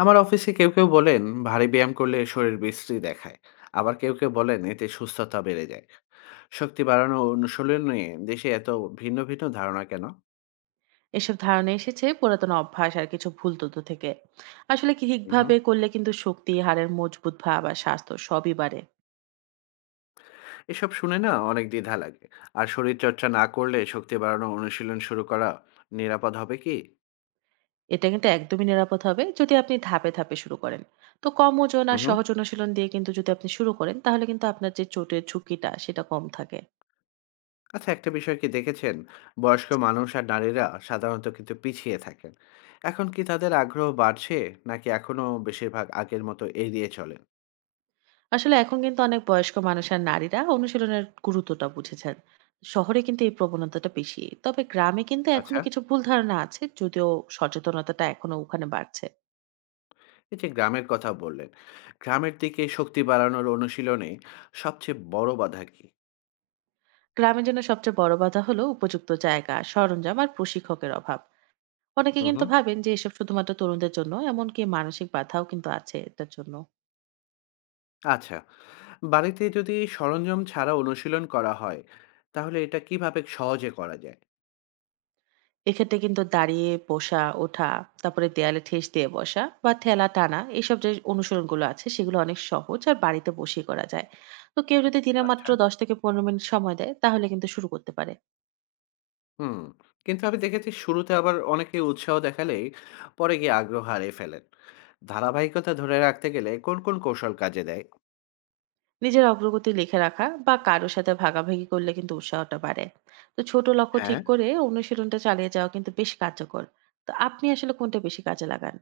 আমার অফিসে কেউ কেউ বলেন ভারী ব্যায়াম করলে শরীর বিশ্রী দেখায়। আবার কেউ কেউ বলেন এতে সুস্থতা বেড়ে যায়। শক্তি বাড়ানো অনুশীলন নিয়ে দেশে এত ভিন্ন ভিন্ন ধারণা কেন? এসব ধারণা এসেছে পুরাতন অভ্যাস আর কিছু ভুল তথ্য থেকে। আসলে কি হুম। ঠিকভাবে করলে কিন্তু শক্তি, হাড়ের মজবুত ভাব আর স্বাস্থ্য সবই বাড়ে। এসব শুনে না অনেক দ্বিধা লাগে। আর শরীর চর্চা না করলে শক্তি বাড়ানো অনুশীলন শুরু করা নিরাপদ হবে কি? এটা কিন্তু একদমই নিরাপদ হবে যদি আপনি ধাপে ধাপে শুরু করেন। তো কম ওজন আর হুম। সহজ অনুশীলন দিয়ে কিন্তু যদি আপনি শুরু করেন তাহলে কিন্তু আপনার যে চোটের ঝুঁকিটা সেটা কম থাকে। আচ্ছা, একটা বিষয় কি দেখেছেন? বয়স্ক মানুষ আর নারীরা সাধারণত কিন্তু পিছিয়ে থাকেন। এখন কি তাদের আগ্রহ বাড়ছে, নাকি এখনো বেশিরভাগ আগের মতো এড়িয়ে চলেন? আসলে এখন কিন্তু অনেক বয়স্ক মানুষ আর নারীরা অনুশীলনের গুরুত্বটা বুঝেছেন। শহরে কিন্তু এই প্রবণতাটা বেশি, তবে গ্রামে কিন্তু এখনো আচ্ছা। কিছু ভুল ধারণা আছে যদিও সচেতনতাটা এখনো ওখানে বাড়ছে। এই যে গ্রামের কথা বললেন, গ্রামের দিকে শক্তি বাড়ানোর অনুশীলনে সবচেয়ে বড় বাধা কি? গ্রামের জন্য সবচেয়ে বড় বাধা হলো উপযুক্ত জায়গা, সরঞ্জাম আর প্রশিক্ষকের অভাব। অনেকে হুম, কিন্তু হুম। ভাবেন যে এসব শুধুমাত্র তরুণদের জন্য, এমনকি মানসিক বাধাও কিন্তু আছে এটার জন্য। আচ্ছা, বাড়িতে যদি সরঞ্জাম ছাড়া অনুশীলন করা হয়, তাহলে এটা কিভাবে সহজে করা যায়? এক্ষেত্রে কিন্তু দাঁড়িয়ে বসা ওঠা, তারপরে দেয়ালে ঠেস দিয়ে বসা বা ঠেলা টানা, এইসব যে অনুশীলনগুলো আছে সেগুলো অনেক সহজ আর বাড়িতে বসিয়ে করা যায়। তো কেউ যদি দিনে মাত্র আচ্ছা। 10 থেকে 15 মিনিট সময় দেয় তাহলে কিন্তু শুরু করতে পারে। হুম, কিন্তু আমি দেখেছি শুরুতে আবার অনেকে উৎসাহ দেখালে পরে গিয়ে আগ্রহ হারিয়ে ফেলেন। ধারাবাহিকতা ধরে রাখতে গেলে কোন, কোন কৌশল কাজে দেয়? নিজের অগ্রগতি লিখে রাখা বা কারোর সাথে ভাগাভাগি করলে কিন্তু উৎসাহটা বাড়ে। তো ছোট লক্ষ্য হ্যাঁ। ঠিক করে অনুশীলনটা চালিয়ে যাওয়া কিন্তু বেশ কার্যকর। তো আপনি আসলে কোনটা বেশি কাজে লাগান?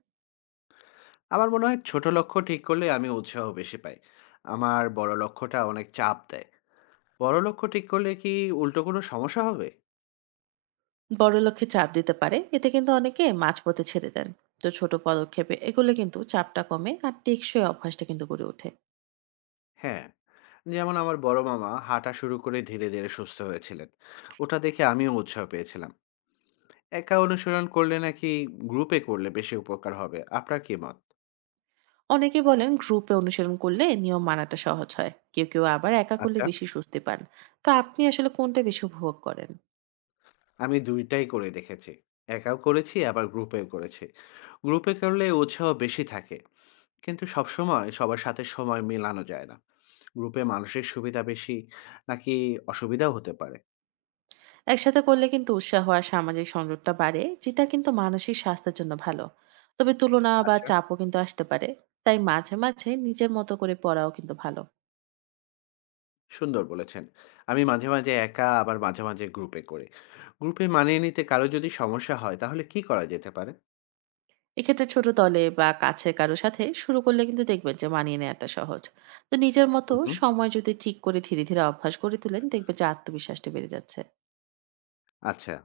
আমার মনে হয় ছোট লক্ষ্য ঠিক করলে আমি উৎসাহ বেশি পাই। আমার বড় লক্ষ্যটা অনেক চাপ দেয়। বড় লক্ষ্য ঠিক করলে কি উল্টো কোনো সমস্যা হবে? বড় লক্ষ্যে চাপ দিতে পারে, এতে কিন্তু অনেকে মাঝপথে ছেড়ে দেন। তো ছোট পদক্ষেপে এগুলো কিন্তু চাপটা কমে আর টেকসই অভ্যাসটা কিন্তু গড়ে ওঠে। হ্যাঁ, যেমন আমার বড় মামা হাঁটা শুরু করে ধীরে ধীরে সুস্থ হয়েছিলেন। ওটা দেখে আমিও উৎসাহ পেয়েছিলাম। একা অনুশীলন করলে নাকি গ্রুপে করলে বেশি উপকার হবে, আপনার কি মত? অনেকে বলেন গ্রুপে অনুশীলন করলে নিয়ম মানাটা সহজ হয়, কেউ কেউ আবার একা করলে আচ্ছা, বেশি স্বস্তি পান। তো আপনি আসলে কোনটা বেশি উপভোগ করেন? আমি দুইটাই করে দেখেছি। একাও করেছি আবার গ্রুপেও করেছি। গ্রুপে করলে উৎসাহ বেশি থাকে, কিন্তু সবসময় সবার সাথে সময় মেলানো যায় না। গ্রুপে মানুষের সুবিধা বেশি, নাকি অসুবিধাও হতে পারে? একসাথে করলে কিন্তু উৎসাহ আর সামাজিক সংযোগটা বাড়ে, যেটা কিন্তু মানসিক স্বাস্থ্যের জন্য ভালো। তবে তুলনা বা আচ্ছা, চাপও কিন্তু আসতে পারে। তাই মাঝে মাঝে নিজের মতো করে পড়াও কিন্তু ভালো। সুন্দর বলেছেন। আমি মাঝে, মাঝে একা আবার মাঝে, মাঝে গ্রুপে করি। গ্রুপে মানিয়ে নিতে কারো যদি সমস্যা হয় তাহলে কি করা যেতে পারে? এক্ষেত্রে ছোট দলে বা কাছের কারো সাথে শুরু করলে কিন্তু দেখবেন যে মানিয়ে নেওয়াটা সহজ। তো নিজের হুম, মতো হুম। সময় যদি ঠিক করে ধীরে ধীরে অভ্যাস করে তুলেন, দেখবেন যে আত্মবিশ্বাসটা বেড়ে যাচ্ছে। আচ্ছা,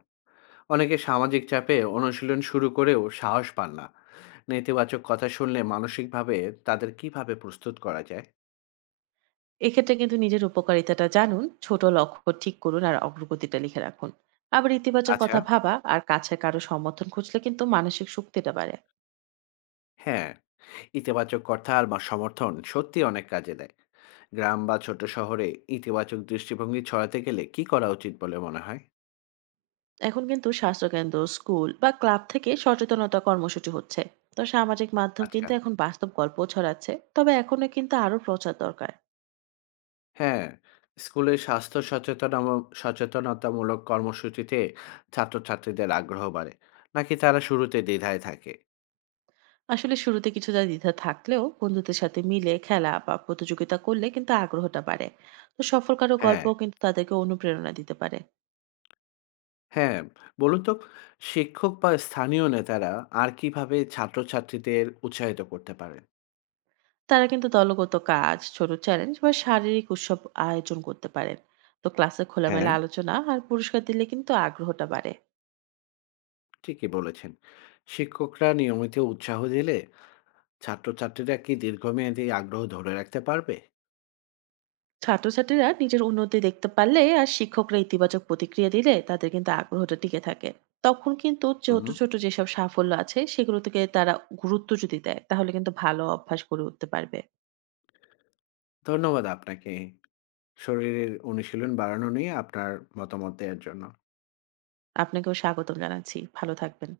অনেকে সামাজিক চাপে অনুশীলন শুরু করেও সাহস পান না। নেতিবাচক কথা শুনলে মানসিকভাবে তাদের কিভাবে প্রস্তুত করা যায়? এক্ষেত্রে কিন্তু নিজের উপকারিতাটা জানুন, ছোট লক্ষ্য ঠিক করুন আর অগ্রগতিটা লিখে রাখুন। আবার ইতিবাচক আচ্ছা। কথা ভাবা আর কাছের কারো সমর্থন খুঁজলে কিন্তু মানসিক শক্তিটা বাড়ে। হ্যাঁ, ইতিবাচক কথা আর মা সমর্থন সত্যি অনেক কাজে দেয়। গ্রাম বা ছোট শহরে ইতিবাচক দৃষ্টিভঙ্গি ছড়াতে গেলে কি করা উচিত বলে মনে হয়? এখন কিন্তু স্বাস্থ্যকেন্দ্র, স্কুল বা ক্লাব থেকে সচেতনতা কর্মসূচি হচ্ছে। তো সামাজিক মাধ্যম আচ্ছা। কিন্তু এখন বাস্তব গল্প ছড়াচ্ছে। তবে এখনো কিন্তু আরো প্রচার দরকার। হ্যাঁ, স্কুলে স্বাস্থ্য সচেতনতামূলক কর্মসূচিতে ছাত্রছাত্রীদের আগ্রহ বাড়ে, নাকি তারা শুরুতে দ্বিধায় থাকে? আসলে শুরুতে কিছুটা দ্বিধা থাকলেও বন্ধুদের সাথে মিলে খেলা বা প্রতিযোগিতা করলে কিন্তু আগ্রহটা বাড়ে। তো সফল কারো হ্যাঁ, গল্পও কিন্তু তাদেরকে অনুপ্রেরণা দিতে পারে। হ্যাঁ, বলুন তো, শিক্ষক বা স্থানীয় নেতারা আর কিভাবে ছাত্রছাত্রীদের উৎসাহিত করতে পারেন? তারা কিন্তু দলগত কাজ, ছোট চ্যালেঞ্জ বা শারীরিক উৎসব আয়োজন করতে পারেন। তো ক্লাসে হ্যাঁ, খোলামেলা আলোচনা আর পুরস্কার দিলে কিন্তু আগ্রহটা বাড়ে। ঠিকই বলেছেন। শিক্ষকরা নিয়মিত উৎসাহ দিলে ছাত্রছাত্রীরা কি দীর্ঘমেয়াদী আগ্রহ ধরে রাখতে পারবে? ছাত্রছাত্রীরা নিজের উন্নতি দেখতে পারলে আর শিক্ষকরা ইতিবাচক প্রতিক্রিয়া দিলে তাদের কিন্তু আগ্রহটা টিকে থাকে। তখন কিন্তু ছোট হুম। ছোট যেসব সাফল্য আছে সেগুলো থেকে তারা গুরুত্ব যদি দেয় তাহলে কিন্তু ভালো অভ্যাস গড়ে উঠতে পারবে। ধন্যবাদ আপনাকে শরীরের অনুশীলন বাড়ানো নিয়ে আপনার মতামত দেওয়ার জন্য। আপনাকেও স্বাগতম জানাচ্ছি, ভালো থাকবেন।